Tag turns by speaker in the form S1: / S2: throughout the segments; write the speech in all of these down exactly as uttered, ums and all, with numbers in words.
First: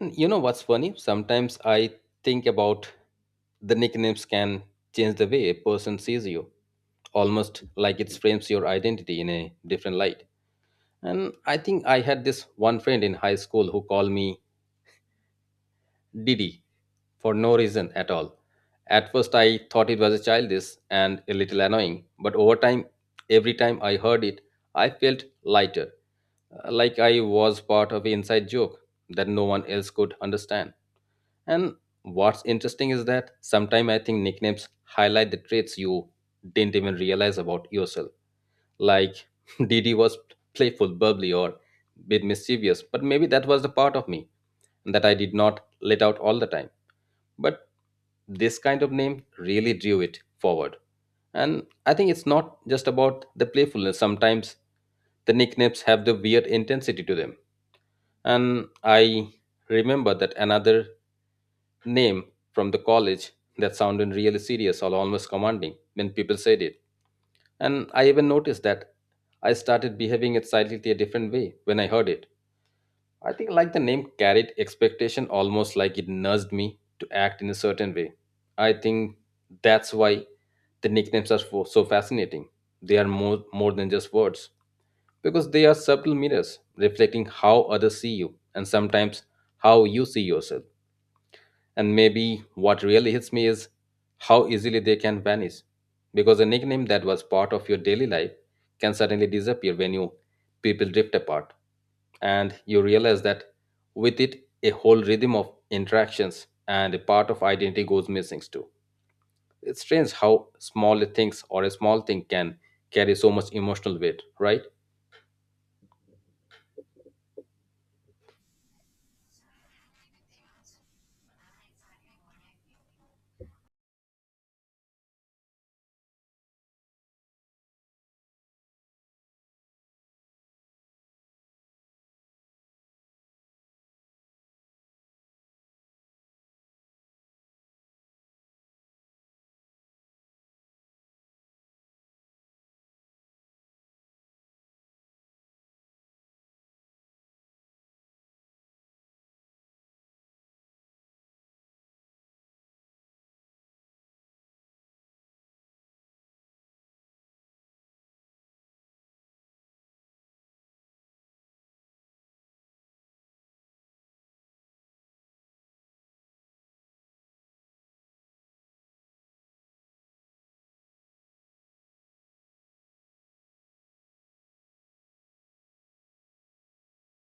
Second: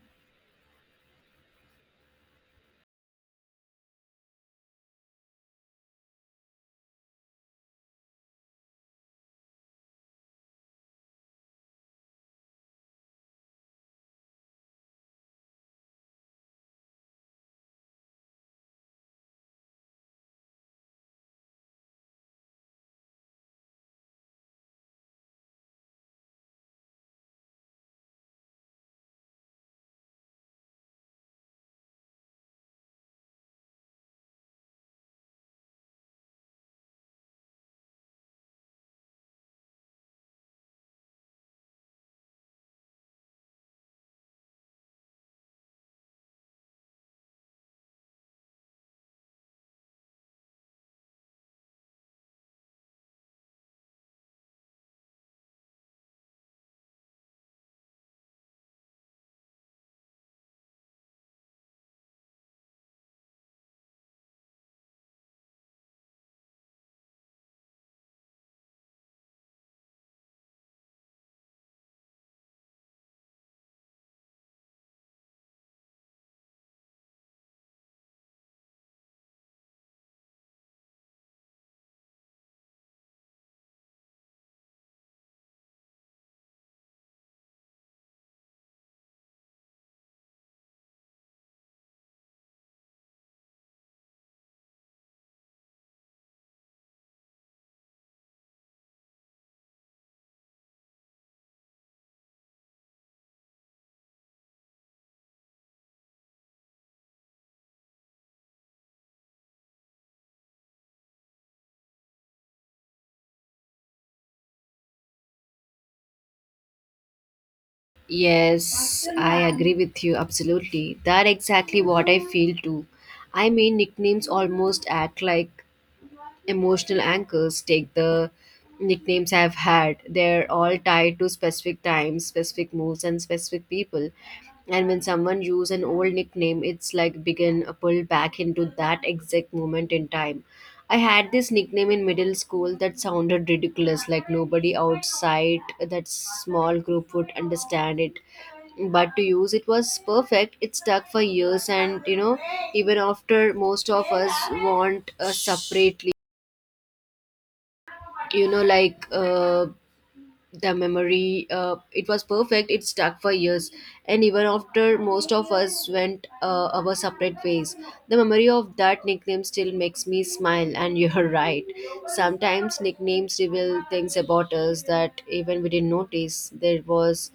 S1: And you know what's funny? Sometimes I think about the nicknames can change the way a person sees you, almost like it frames your identity in a different light. And I think I had this one friend in high school who called me Didi for no reason at all. At first, I thought it was childish and a little annoying, but over time, every time I heard it, I felt lighter, uh, like I was part of an inside joke that no one else could understand. And what's interesting is that sometimes I think nicknames highlight the traits you didn't even realize about yourself. Like D D was playful, bubbly, or bit mischievous, but maybe that was the part of me that I did not let out all the time. But this kind of name really drew it forward. And I think it's not just about the playfulness. Sometimes the nicknames have the weird intensity to them. And I remember that another name from the college that sounded really serious or almost commanding when people said it. And I even noticed that I started behaving it slightly a different way when I heard it. I think like the name carried expectation almost like it nudged me to act in a certain way. I think that's why the nicknames are so so fascinating. They are more, more than just words because they are subtle mirrors reflecting how others see you and sometimes how you see yourself. And maybe what really hits me is how easily they can vanish. Because a nickname that was part of your daily life can suddenly disappear when you people drift apart. And you realize that with it, a whole rhythm of interactions and a part of identity goes missing too. It's strange how small things or a small thing can carry so much emotional weight, right?
S2: Yes, I agree with you absolutely. That exactly what I feel too. I mean, nicknames almost act like emotional anchors take the nicknames I've had. They're all tied to specific times, specific moves, and specific people. And when someone uses an old nickname, it's like begin a pull back into that exact moment in time. I had this nickname in middle school that sounded ridiculous, like nobody outside that small group would understand it. But to use it was perfect. It stuck for years, and you know, even after most of us want a separate you know like uh, the memory uh, it was perfect. It stuck for years, and even after most of us went uh, our separate ways, the memory of that nickname still makes me smile. And you're right, sometimes nicknames reveal things about us that even we didn't notice. There was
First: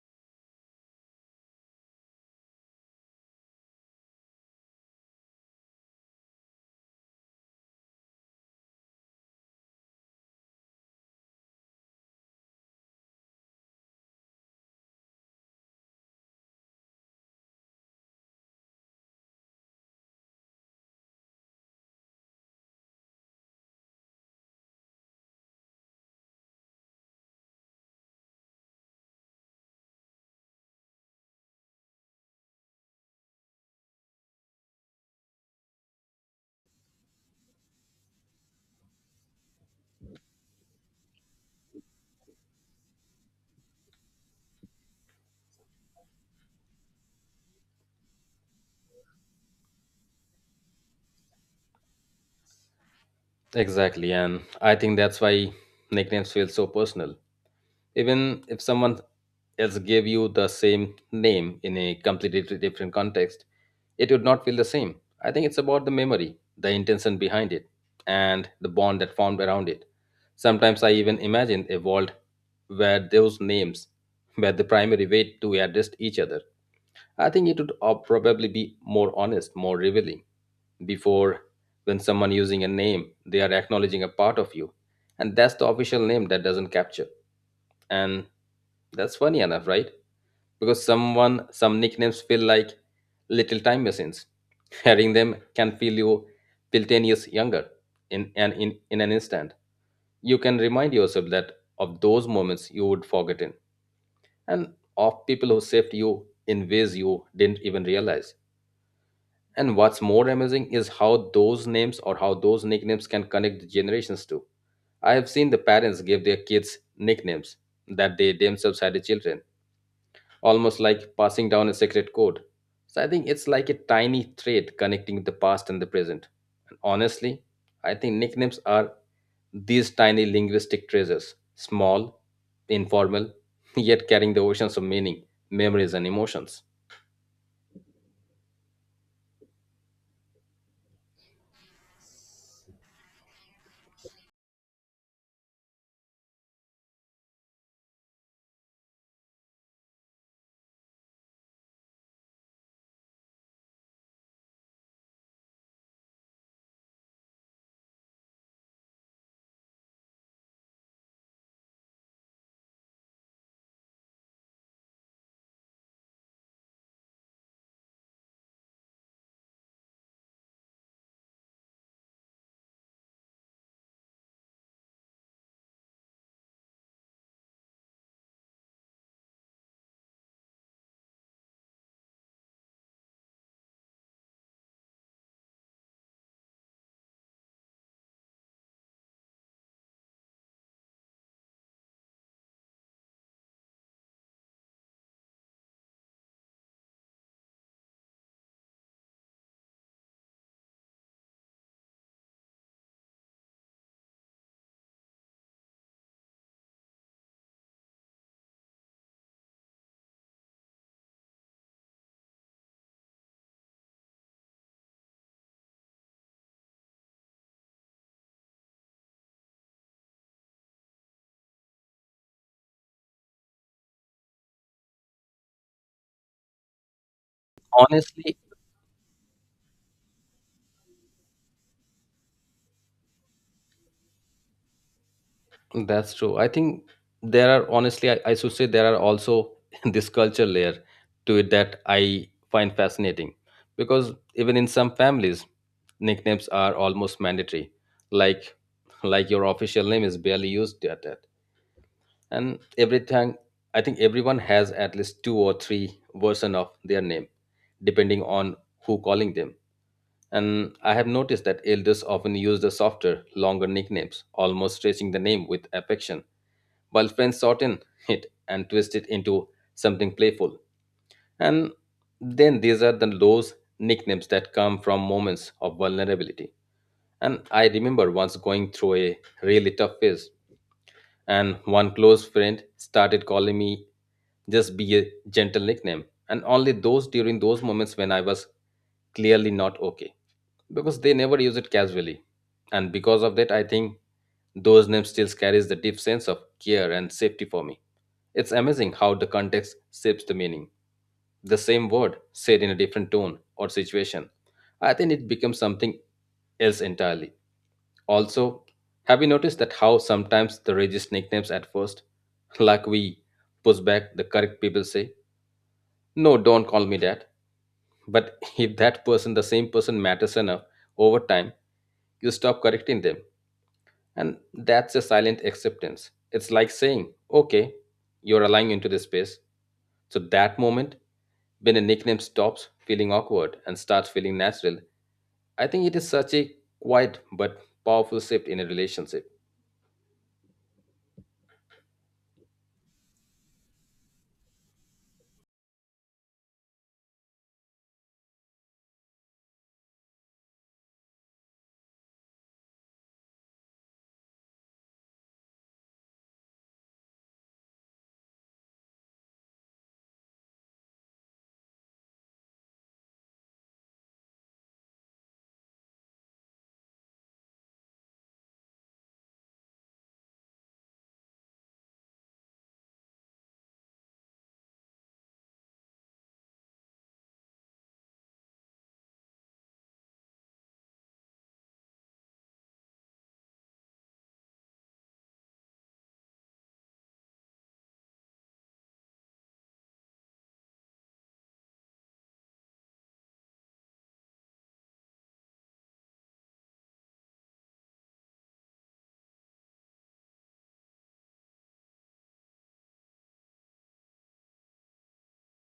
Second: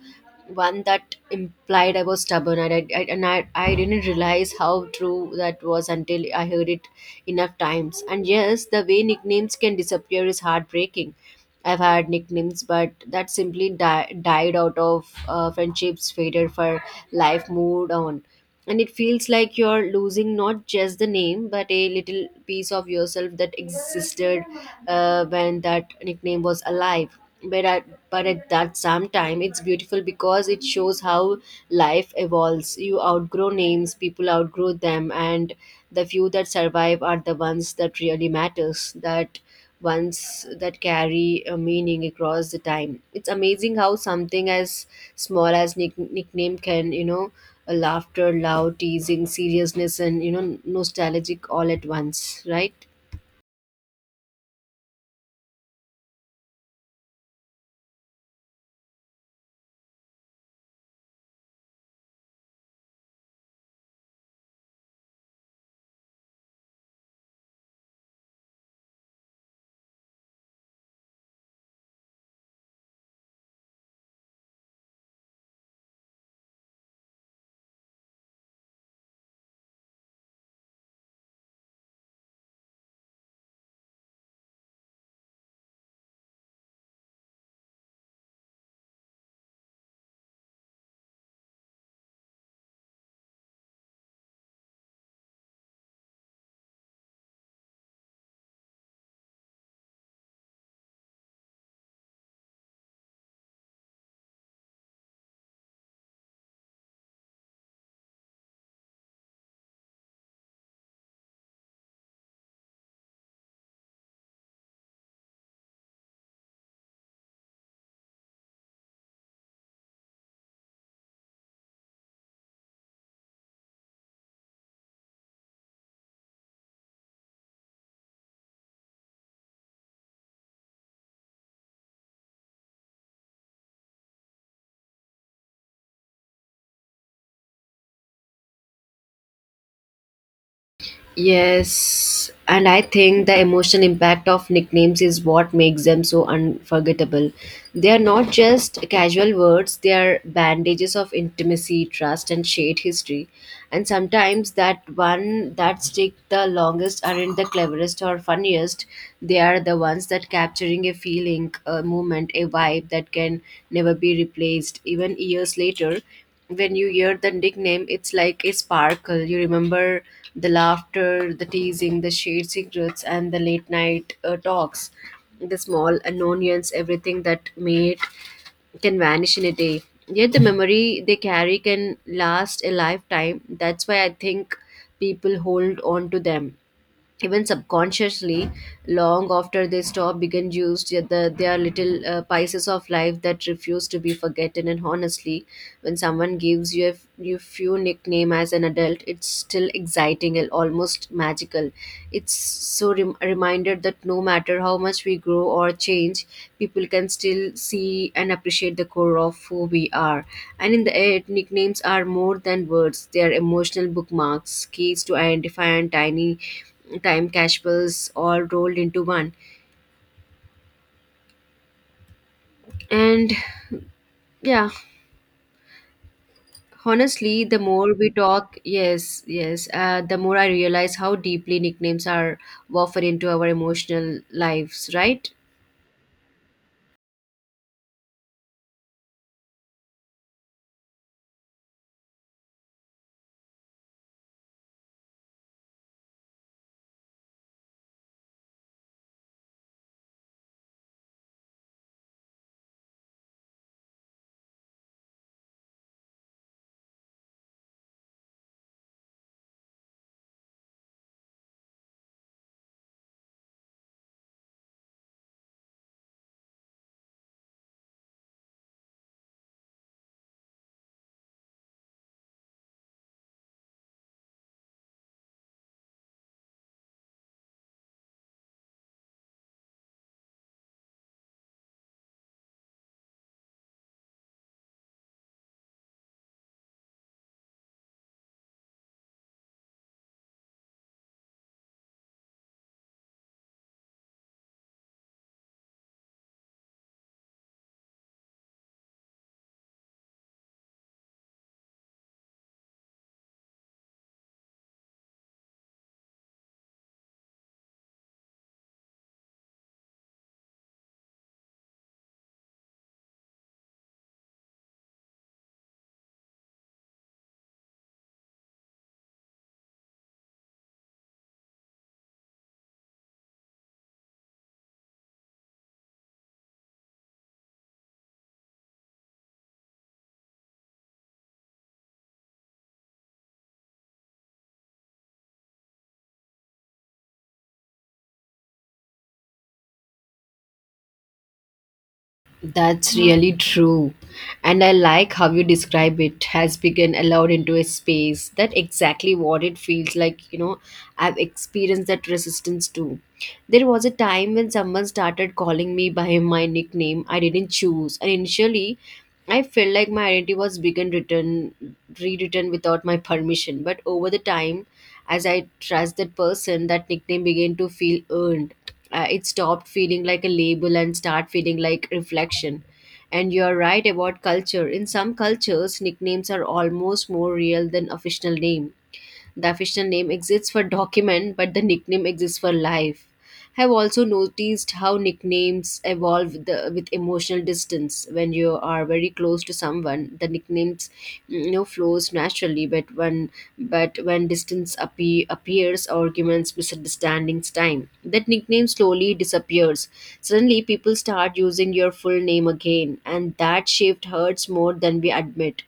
S2: one that implied I was stubborn, and I, I and I, I didn't realize how true that was until I heard it enough times. And yes, the way nicknames can disappear is heartbreaking. I've had nicknames, but that simply di- died out of uh, friendships, faded for life, moved on. And it feels like you're losing not just the name, but a little piece of yourself that existed uh, when that nickname was alive. But at, but at that same time, it's beautiful because it shows how life evolves. You outgrow names, people outgrow them, and the few that survive are the ones that really matters. That ones that carry a meaning across the time. It's amazing how something as small as nick- nickname can, you know, a laughter, loud teasing, seriousness, and you know, nostalgic all at once, right?
S1: Exactly, and I think that's why nicknames feel so personal. Even if someone else gave you the same name in a completely di- different context, it would not feel the same. I think it's about the memory, the intention behind it, and the bond that formed around it. Sometimes I even imagine a world where those names were the primary way to address each other. I think it would uh, probably be more honest, more revealing before. When someone using a name, they are acknowledging a part of you, and that's the official name that doesn't capture. And that's funny enough, right? Because someone, some nicknames feel like little time machines. Hearing them can feel you feel ten years younger in an in, in an instant. You can remind yourself that of those moments you would forgotten and of people who saved you in ways you didn't even realize. And what's more amazing is how those names or how those nicknames can connect the generations too. I have seen the parents give their kids nicknames that they themselves had the children almost like passing down a secret code. So I think it's like a tiny thread connecting the past and the present. And honestly, I think nicknames are these tiny linguistic treasures, small, informal, yet carrying the oceans of meaning, memories, and emotions.
S2: Yes, and I think the emotional impact of nicknames is what makes them so unforgettable. They are not just casual words, they are bandages of intimacy, trust, and shared history. And sometimes that one that stick the longest aren't the cleverest or funniest. They are the ones that capturing a feeling, a moment, a vibe that can never be replaced. Even years later, when you hear the nickname, it's like a sparkle. You remember the laughter, the teasing, the shared secrets, and the late night uh, talks, the small annoyance, everything that made can vanish in a day. Yet the memory they carry can last a lifetime. That's why I think people hold on to them, even subconsciously, long after they stop being used. Yet the, they are little uh, pieces of life that refuse to be forgotten. And honestly, when someone gives you a f- you few nickname as an adult, it's still exciting and almost magical. It's so rem- reminder that no matter how much we grow or change, people can still see and appreciate the core of who we are. And in the end, nicknames are more than words. They are emotional bookmarks, keys to identify, and tiny time casuals all rolled into one. And yeah, honestly, the more we
S1: Honestly,
S2: talk, yes, yes, uh, the more I realize how deeply nicknames are woven into our emotional lives, right?
S1: that's true. I think there are honestly, I, I should say there are also this culture layer to it that I find fascinating because even in some families, nicknames are almost mandatory. Like like your official name is barely used at that. And everything I think everyone has at least two or three version of their name, depending on who calling them. And I have noticed that elders often use the softer, longer nicknames, almost stretching the name with affection while friends shorten it and twist it into something playful. And then these are the those nicknames that come from moments of vulnerability. And I remember once going through a really tough phase, and one close friend started calling me just be a gentle nickname, and only those during those moments when I was clearly not okay because they never use it casually. And because of that, I think those names still carries the deep sense of care and safety for me. It's amazing how the context shapes the meaning. The same word said in a different tone or situation, I think it becomes something else entirely. Also, have you noticed that how sometimes the rages nicknames at first, like we push back the correct people say, no, don't call me that, but if that person, the same person, matters enough, over time you stop correcting them. And that's a silent acceptance. It's like saying, okay, you're allowing into this space. So that moment, when a nickname stops feeling awkward and starts feeling natural, I think it is such a quiet but powerful shift in a relationship.
S2: That's really true. And I like how you describe it has begun allowed into a space. That exactly what it feels like, you know, I've experienced that resistance too. There was a time when someone started calling me by my nickname I didn't choose. And initially I felt like my identity was begun written rewritten without my permission. But over the time, as I trust that person, that nickname began to feel earned. Uh, it stopped feeling like a label and start feeling like reflection. And you're right about culture. In some cultures nicknames are almost more real than official name. The official name exists for document, but the nickname exists for life. I've also noticed how nicknames evolve with, the, with emotional distance. When you are very close to someone, the nicknames, you know, flows naturally. But when but when distance appe- appears, arguments, misunderstandings, time, that nickname slowly disappears. Suddenly, people start using your full name again, and that shift hurts more than we admit.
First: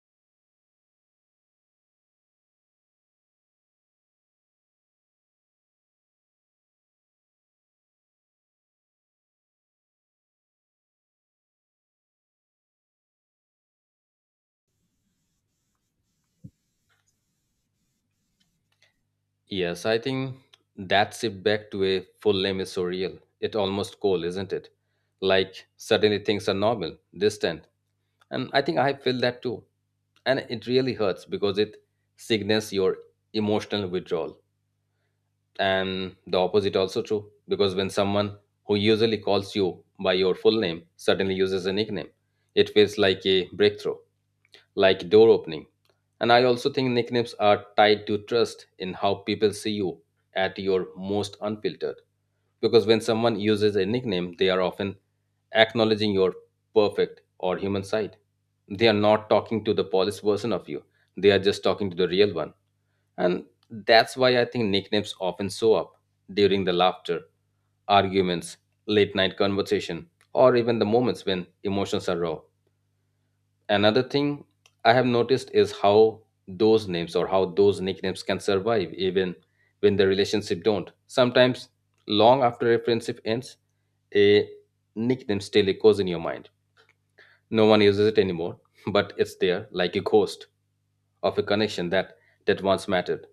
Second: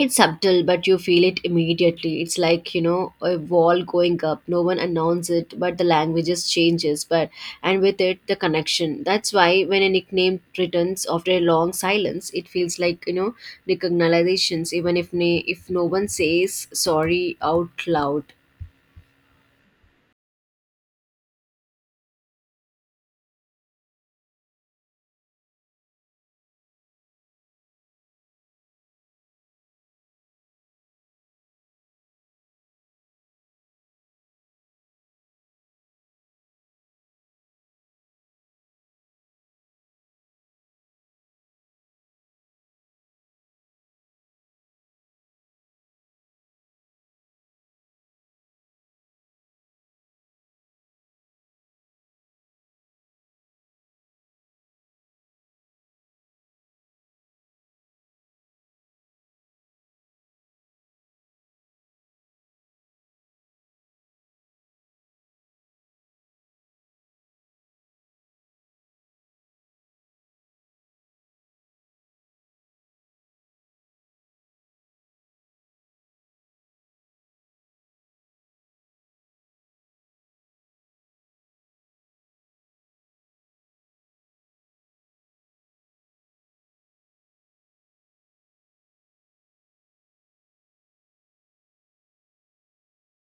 S2: It's subtle, but you feel it immediately. It's like, you know, a wall going up. No one announces it, but the language just changes. But And with it the connection. That's why when a nickname returns after a long silence, it feels like, you know, recognitions, even if na- if no one says sorry out loud.
S1: Yes, I think that shift back to a full name is so real. It almost cold, isn't it? Like suddenly things are normal, distant, and I think I feel that too. And it really hurts because it signals your emotional withdrawal. And the opposite also true because when someone who usually calls you by your full name suddenly uses a nickname, it feels like a breakthrough, like door opening. And I also think nicknames are tied to trust in how people see you at your most unfiltered. Because when someone uses a nickname, they are often acknowledging your perfect or human side. They are not talking to the polished version of you, they are just talking to the real one. And that's why I think nicknames often show up during the laughter, arguments, late night conversation, or even the moments when emotions are raw. Another thing I have noticed is how those names or how those nicknames can survive even when the relationship don't. Sometimes long after a friendship ends, a nickname still echoes in your mind. No one uses it anymore, but it's there like a ghost of a connection that, that once mattered.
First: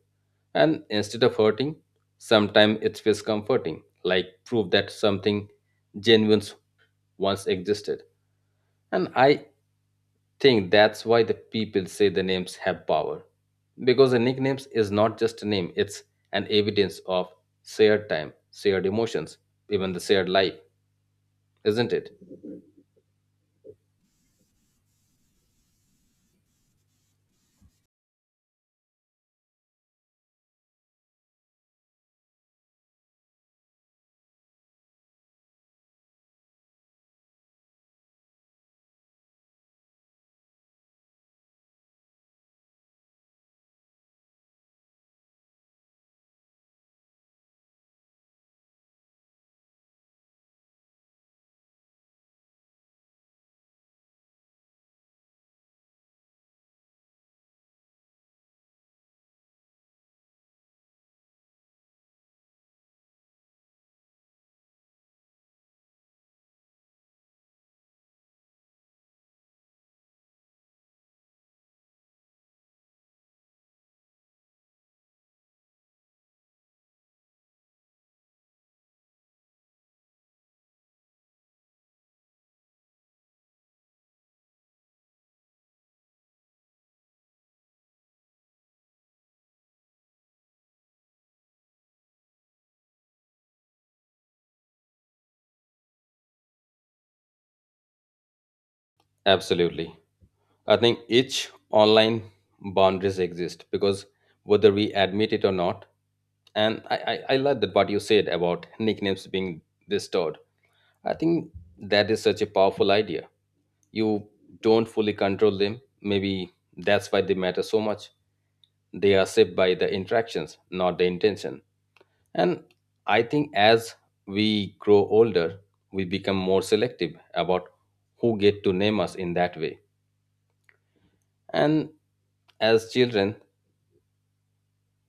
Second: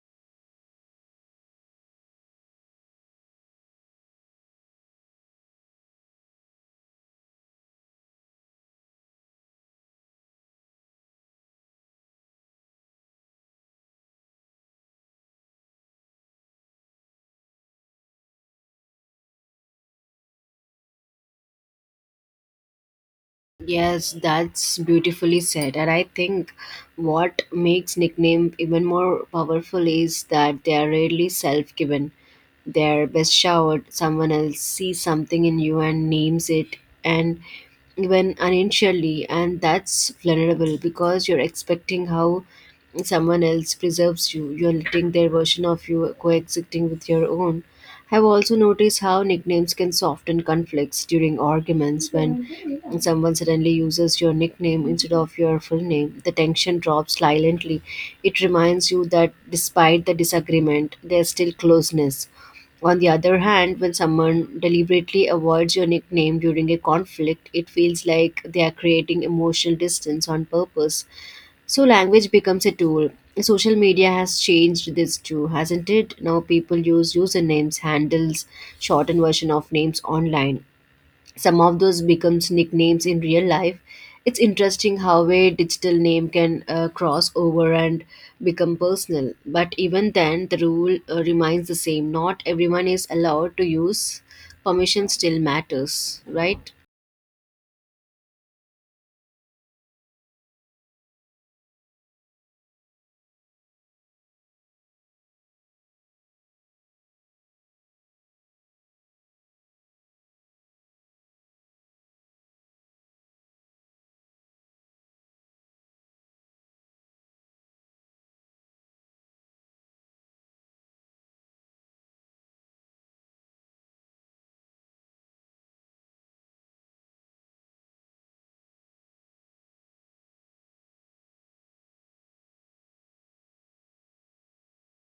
S1: And instead of hurting, sometimes it feels comforting, like proof that something genuine once existed. And I think that's why the people say the names have power. Because the nicknames is not just a name, it's an evidence of shared time, shared emotions, even the shared life, isn't it?
S2: Yes, that's beautifully said. And I think what makes nickname even more powerful is that they are rarely self-given. They're best showered. Someone else sees something in you and names it, and even unintentionally, and that's vulnerable because you're expecting how someone else preserves you. You're letting their version of you coexisting with your own. I've also noticed how nicknames can soften conflicts during arguments. When and someone suddenly uses your nickname instead of your full name, the tension drops silently. It reminds you that despite the disagreement, there's still closeness. On the other hand, when someone deliberately avoids your nickname during a conflict, it feels like they are creating emotional distance on purpose. So, language becomes a tool. Social media has changed this too, hasn't it? Now, people use usernames, handles, shortened version of names online. Some of those becomes nicknames in real life. It's interesting how a digital name can uh, cross over and become personal. But even then, the rule uh, remains the same. Not everyone is allowed to use. Permission still matters, right?
S1: Absolutely. I think each online boundaries exist because whether we admit it or not, and I, I, I like that what you said about nicknames being restored. I think that is such a powerful idea. You don't fully control them. Maybe that's why they matter so much. They are shaped by the interactions, not the intention. And I think as we grow older, we become more selective about who get to name us in that way. And as children,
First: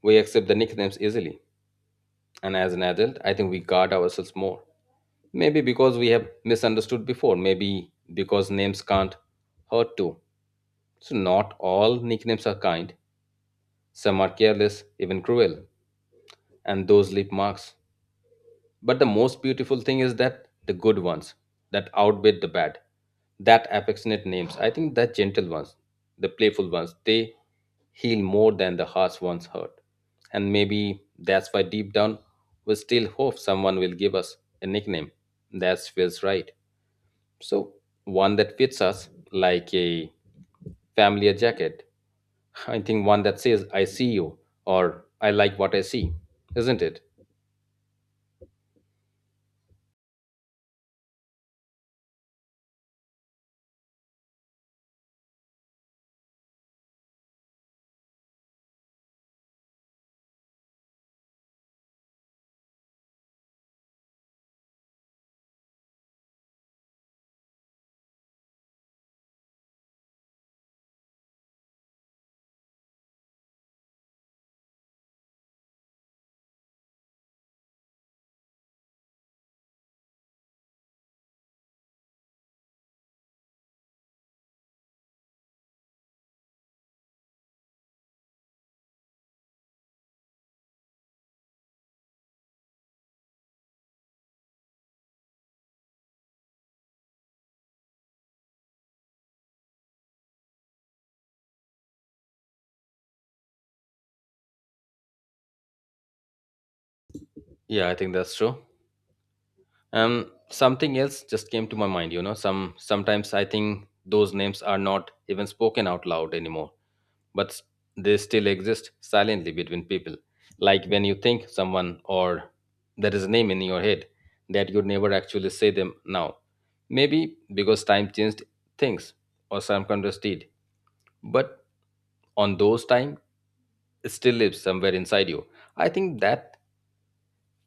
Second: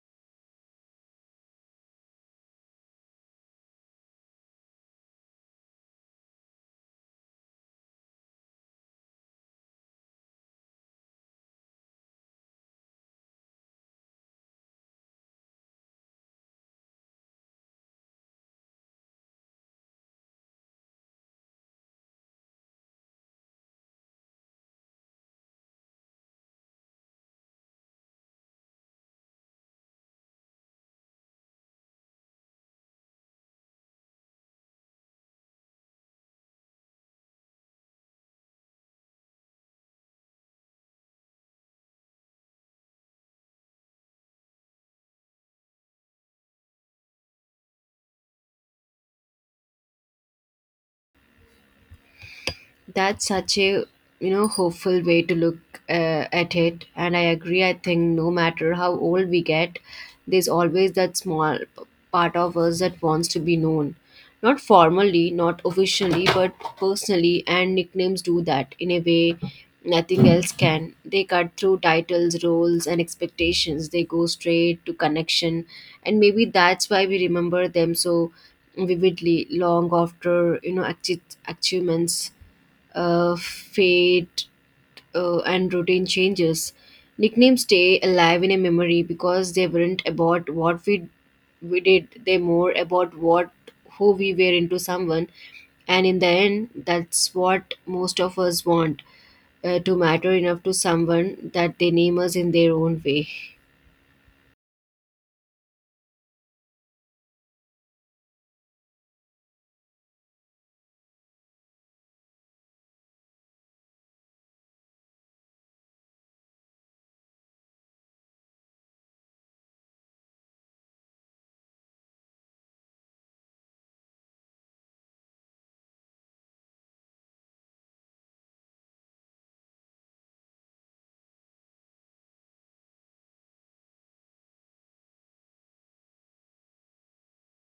S1: we accept the nicknames easily, and as an adult, I think we guard ourselves more. Maybe because we have misunderstood before, maybe because names can't hurt too. So, not all nicknames are kind, some are careless, even cruel, and those leave marks. But the most beautiful thing is that the good ones that outbid the bad, that affectionate names. I think the gentle ones, the playful ones, they heal more than the harsh ones hurt. And maybe that's why deep down we still hope someone will give us a nickname that feels right. So one that fits us like a familiar jacket. I think one that says I see you or I like what I see, isn't it?
S2: That's such a, you know, hopeful way to look uh, at it, and I agree. I think no matter how old we get, there's always that small p- part of us that wants to be known, not formally, not officially, but personally. And nicknames do that in a way nothing else can. They cut through titles, roles, and expectations. They go straight to connection, and maybe that's why we remember them so vividly long after, you know, acti- achievements uh, fate, uh, and routine changes. Nicknames stay alive in a memory because they weren't about what we we did; they more about what who we were into someone. And in the end, that's what most of us want, uh, to matter enough to someone that they name us in their own way.
S1: Yeah, I think that's true. um something else just came to my mind. You know, some sometimes I think those names are not even spoken out loud anymore, but s- they still exist silently between people. Like when you think someone or there is a name in your head that you'd never actually say them now, maybe because time changed things or some countries did, but on those time it still lives somewhere inside you. I think that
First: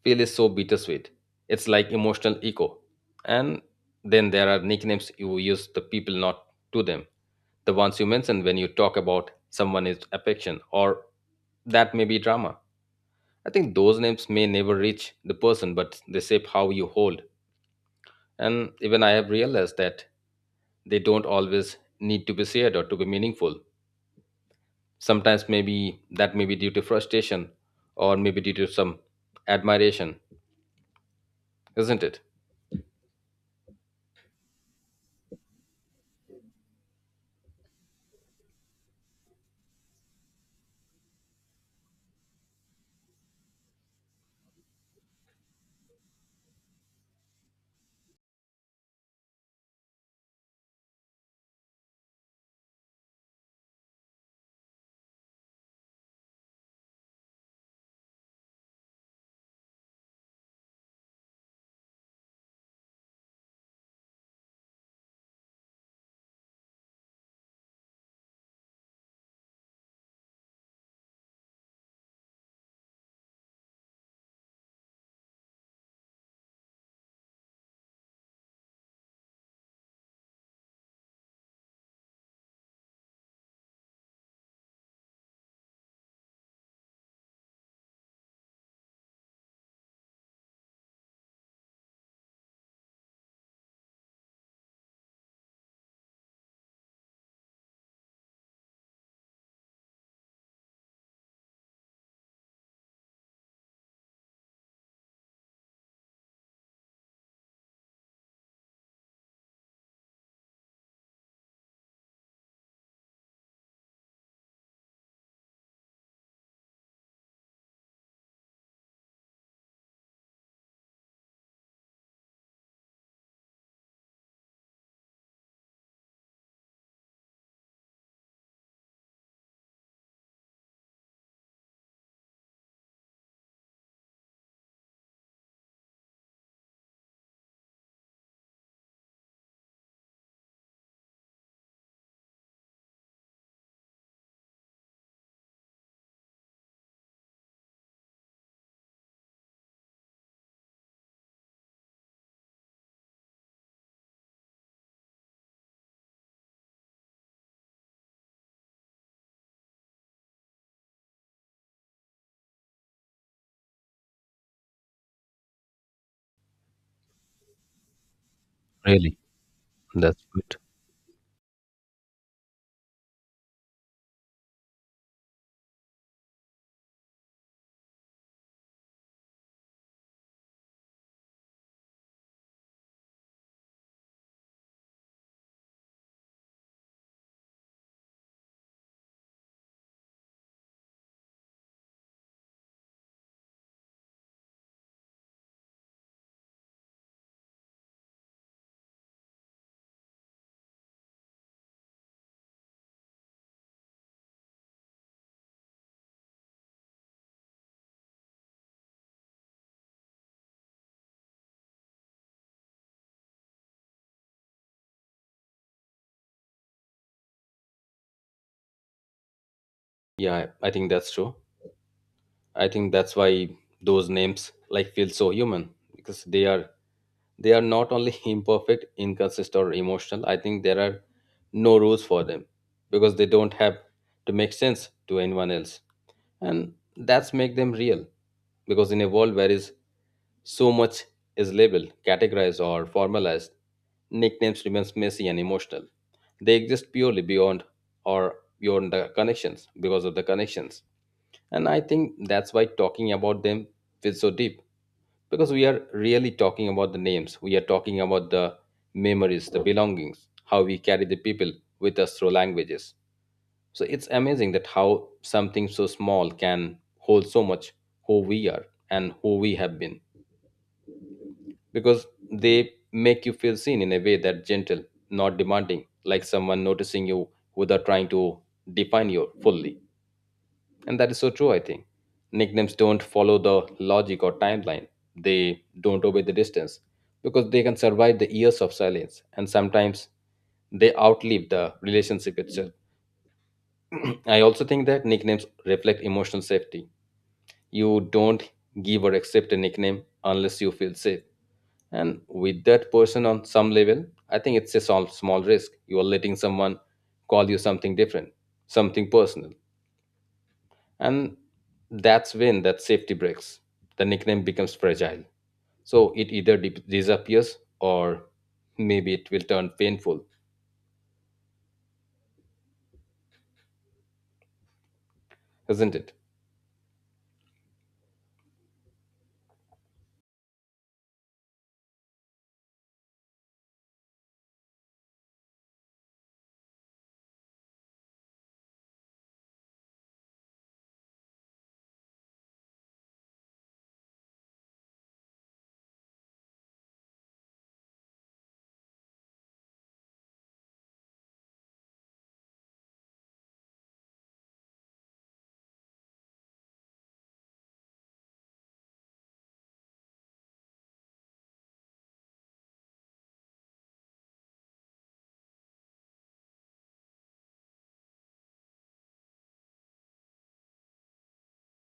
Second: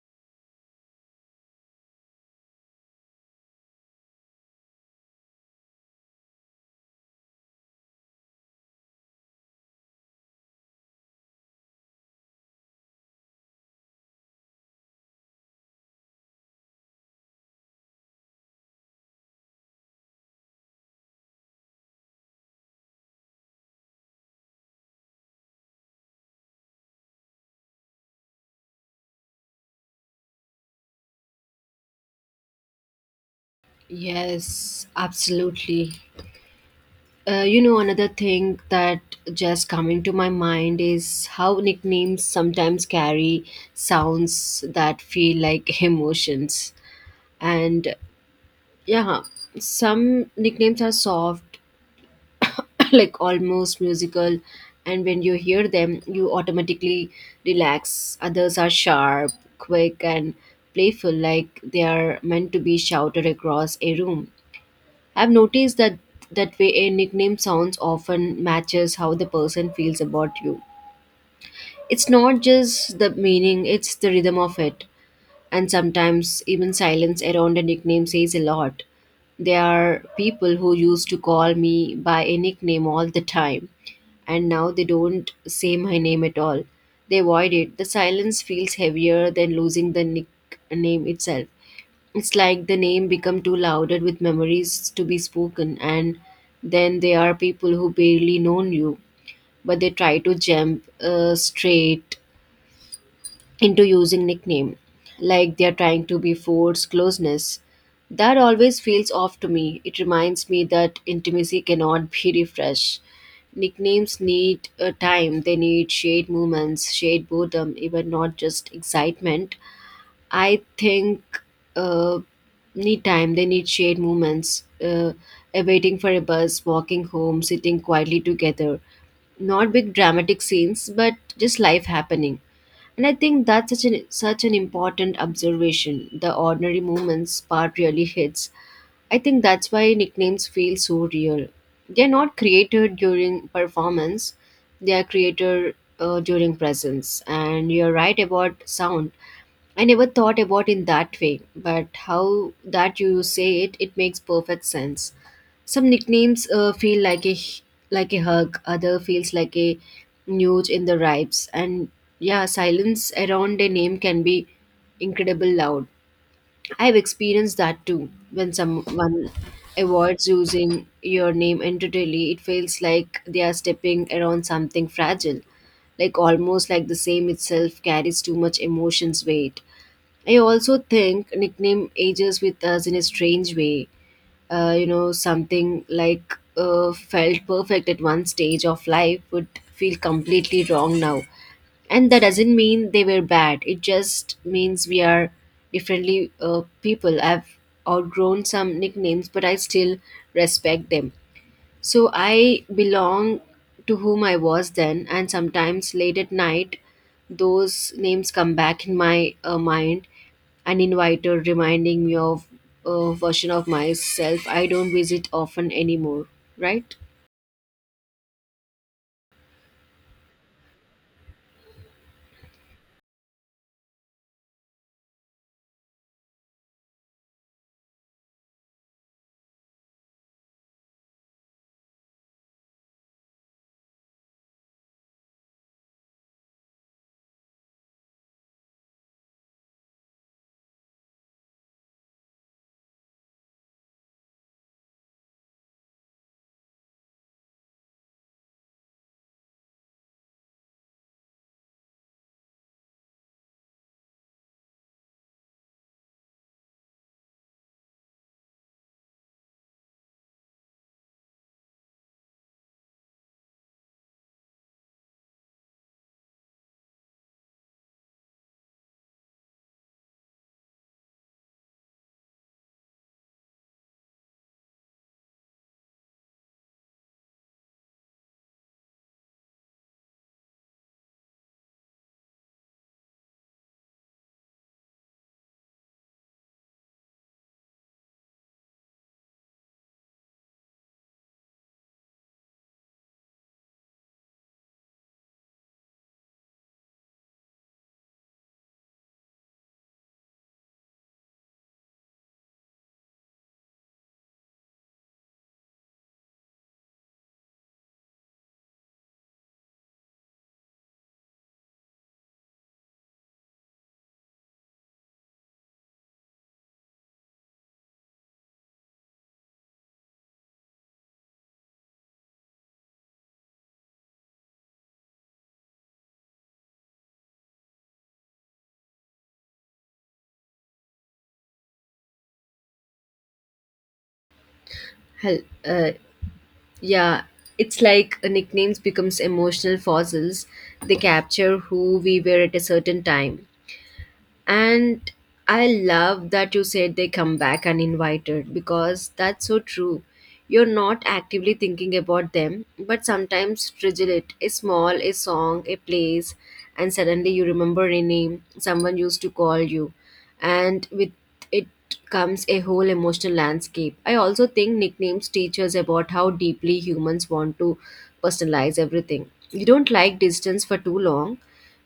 S1: feel is so bittersweet. It's like emotional echo. And then there are nicknames you use the people not to them. The ones you mention when you talk about someone is affection or that may be drama. I think those names may never reach the person, but they shape how you hold. And even I have realized that they don't always need to be shared or to be meaningful. Sometimes maybe that may be due to frustration or maybe due to some admiration, isn't it?
S2: Yes, absolutely. Uh, you know, another thing that just coming to my mind is how nicknames sometimes carry sounds that feel like emotions. And yeah, some nicknames are soft, like almost musical, and when you hear them, you automatically relax. Others are sharp, quick, and playful, like they are meant to be shouted across a room. I've noticed that that way a nickname sounds often matches how the person feels about you. It's not just the meaning, it's the rhythm of it. And sometimes even silence around a nickname says a lot. There are people who used to call me by a nickname all the time, and now they don't say my name at all. They avoid it. The silence feels heavier than losing the nickname itself. It's like the name become too loaded with memories to be spoken. And then there are people who barely known you, but they try to jump uh, straight into using nickname, like they are trying to be force closeness. That always feels off to me. It reminds me that intimacy cannot be refreshed. Nicknames need uh, time. They need shade movements, shade boredom, even not just excitement. I think uh, Need time. They need shared moments. Uh, uh, waiting for a bus, walking home, sitting quietly together. Not big dramatic scenes, but just life happening. And I think that's such an such an important observation. The ordinary moments part really hits. I think that's why nicknames feel so real. They're not created during performance, they are created uh, during presence. And you're right about sound. I never thought about in that way, but how that you say it, it makes perfect sense. Some nicknames uh, feel like a h- like a hug, other feels like a nudge in the ribs, and yeah, silence around a name can be incredible loud. I've experienced that too. When
S1: Really,
S2: someone
S1: that's
S2: avoids
S1: good.
S2: using your name entirely, it feels like they are stepping around something fragile, like almost like the same itself carries too much emotions weight. I also think nickname ages with us in a strange way. Uh, you know, something like uh, felt perfect at one stage of life would feel completely wrong now, and that doesn't mean they were bad. It just means we are differently uh, people. I've outgrown some nicknames, but I still respect them, so I belong to whom I was then. And sometimes late at night, those names come back in my uh, mind, an inviter reminding me of a version of myself I don't visit often anymore, right?
S1: Yeah, I think that's true. I think that's why those names like feel so human because they are they are not only imperfect, inconsistent or emotional. I think there are no rules for them because they don't have to make sense to anyone else. And that's make them real because in a world where is so much is labeled, categorized or formalized, nicknames remains messy and emotional. They exist purely beyond or beyond the connections because of the connections. And I think that's why talking about them feels so deep because we are really talking about the names, we are talking about the memories, the belongings, how we carry the people with us through languages. So it's amazing that how something so small can hold so much who we are and who we have been because they make you feel seen in a way that gentle, not demanding, like someone noticing you without trying to define you fully. And that is so true, I think. Nicknames don't follow the logic or timeline, they don't obey the distance because they can survive the years of silence and sometimes they outlive the relationship itself. I also think that nicknames reflect emotional safety. You don't give or accept a nickname unless you feel safe. And with that person on some level, I think it's a small, small risk. You are letting someone call you something different, something personal, and that's when that safety breaks. The nickname becomes fragile. So it either di- disappears or maybe it will turn painful, isn't it?
S2: Hell, uh, yeah, it's like uh, nicknames becomes emotional fossils. They capture who we were at a certain time. And I love that you said they come back uninvited because that's so true. You're not actively thinking about them, but sometimes trigger it a small, a song, a place, and suddenly you remember a name someone used to call you. And with it comes a whole emotional landscape. I also think nicknames teach us about how deeply humans want to personalize everything. You don't like distance for too long,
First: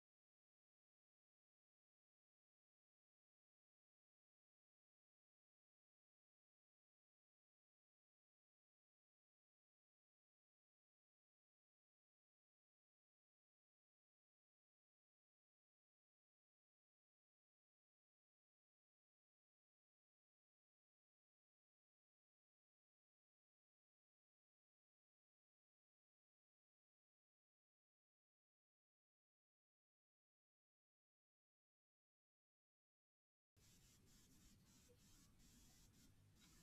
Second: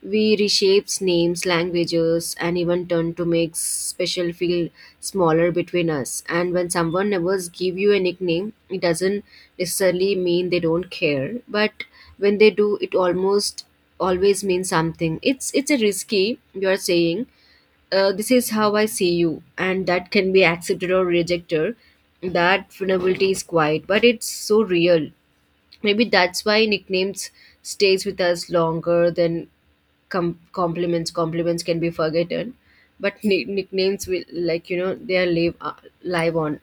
S2: we reshapes names, languages, and even turn to make special feel smaller between us. And when someone never give you a nickname, it doesn't necessarily mean they don't care. But when they do, it almost always means something. It's it's a risky. You are saying, uh, "This is how I see you," and that can be accepted or rejected. That vulnerability is quiet, but it's so real. Maybe that's why nicknames stays with us longer than com- compliments. Compliments can be forgotten, but ni- nicknames will, like, you know, they are live, uh, live on.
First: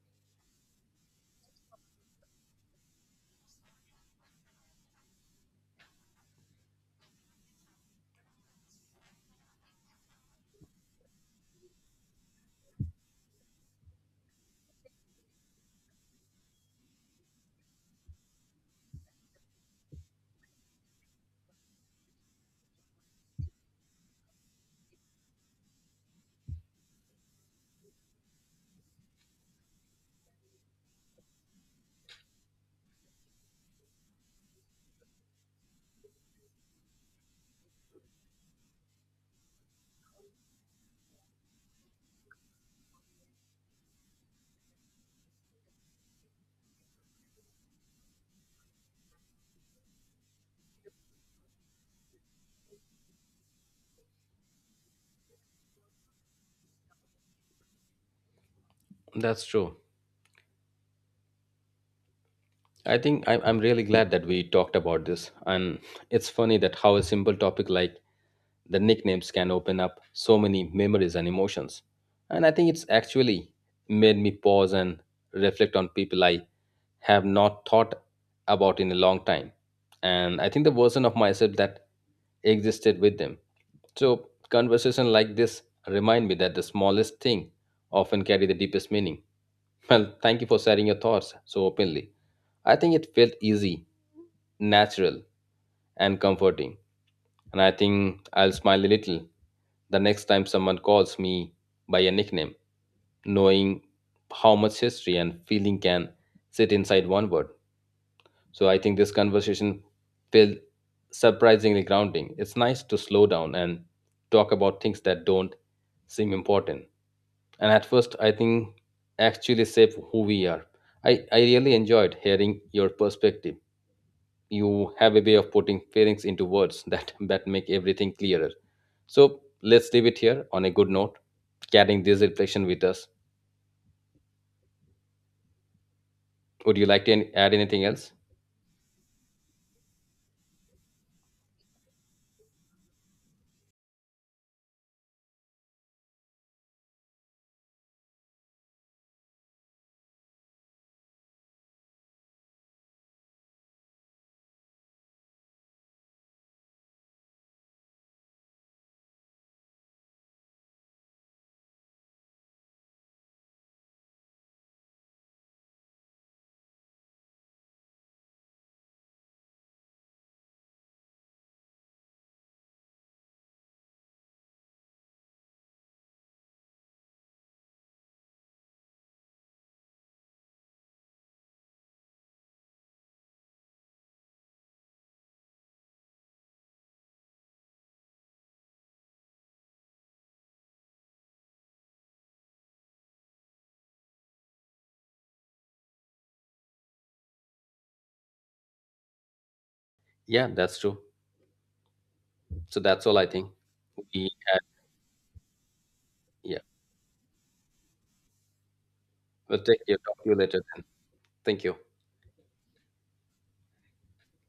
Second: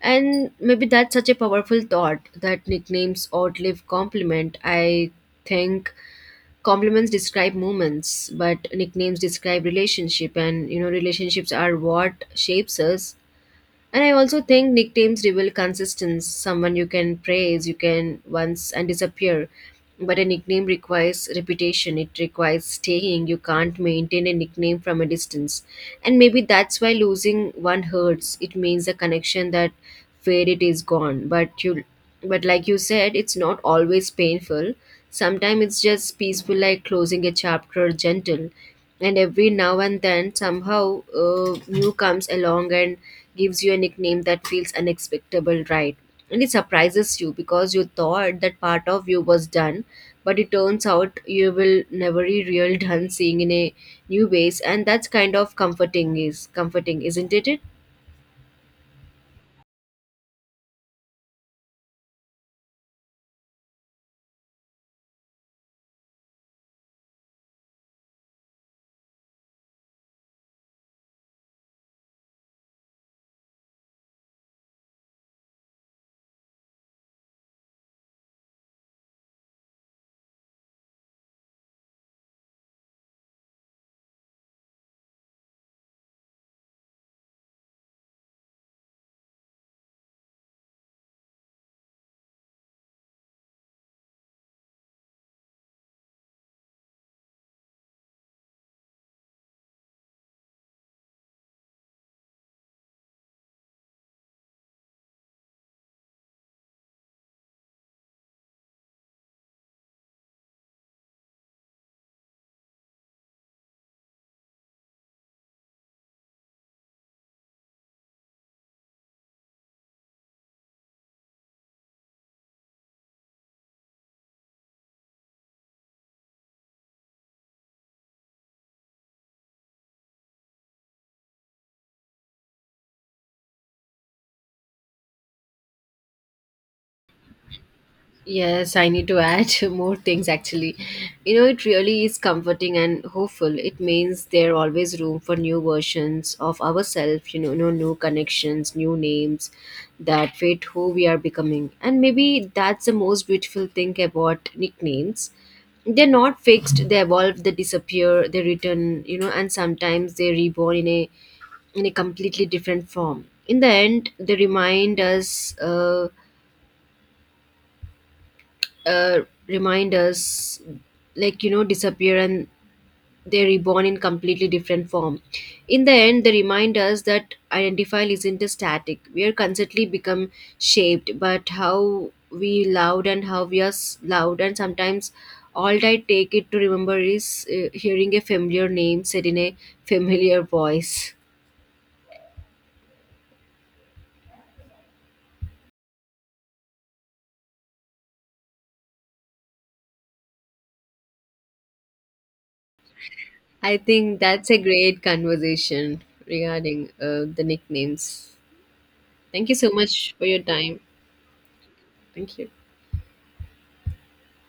S2: And maybe that's such a powerful thought, that nicknames outlive compliment. I think compliments describe moments, but nicknames describe relationship, and, you know, relationships are what shapes us. And I also think nicknames reveal consistency. Someone you can praise, you can once and disappear. But a nickname requires reputation. It requires staying. You can't maintain a nickname from a distance. And maybe that's why losing one hurts. It means the connection that faded is gone. But you but like you said, it's not always painful. Sometimes it's just peaceful, like closing a chapter gentle. And every now and then, somehow, uh, new comes along and gives you a nickname that feels unexpectable, right? And it surprises you because you thought that part of you was done, but it turns out you will never be real done seeing in a new ways, and that's kind of comforting is comforting, isn't it?
S1: That's true. I think I'm, I'm really glad that we talked about this. And it's funny that how a simple topic like the nicknames can open up so many memories and emotions. And I think it's actually made me pause and reflect on people I have not thought about in a long time. And I think the version of myself that existed with them. So, conversation like this remind me that the smallest thing often carry the deepest meaning. Well, thank you for sharing your thoughts so openly. I think it felt easy, natural, and comforting, and I think I'll smile a little the next time someone calls me by a nickname, knowing how much history and feeling can sit inside one word. So I think this conversation felt surprisingly grounding. It's nice to slow down and talk about things that don't seem important. And at first, I think actually shape who we are. I, I really enjoyed hearing your perspective. You have a way of putting feelings into words that that make everything clearer. So let's leave it here on a good note, carrying this reflection with us. Would you like to an- add anything else?
S2: Yes, I need to add more things actually. You know, it really is comforting and hopeful. It means there always room for new versions of ourselves, you know, no new connections, new names that fit who we are becoming. And maybe that's the most beautiful thing about nicknames. They're not fixed, they evolve, they disappear, they return, you know, and sometimes they reborn in a in a completely different form. In the end, they remind us. Uh, uh, Reminders, like, you know, disappear and they're reborn in completely different form. In the end, they remind us that identify isn't a static. We are constantly become shaped but how we loud and how we are s- loud. And sometimes all I take it to remember is uh, hearing a familiar name said in a familiar voice.
S1: Yeah, that's true. So that's all I think.
S2: I think
S1: we,
S2: that's a great conversation
S1: yeah,
S2: regarding uh, the nicknames. Thank you
S1: we'll
S2: so
S1: take care,
S2: much
S1: talk
S2: for
S1: to you
S2: your
S1: later
S2: time.
S1: then. Thank you.
S2: Thank you.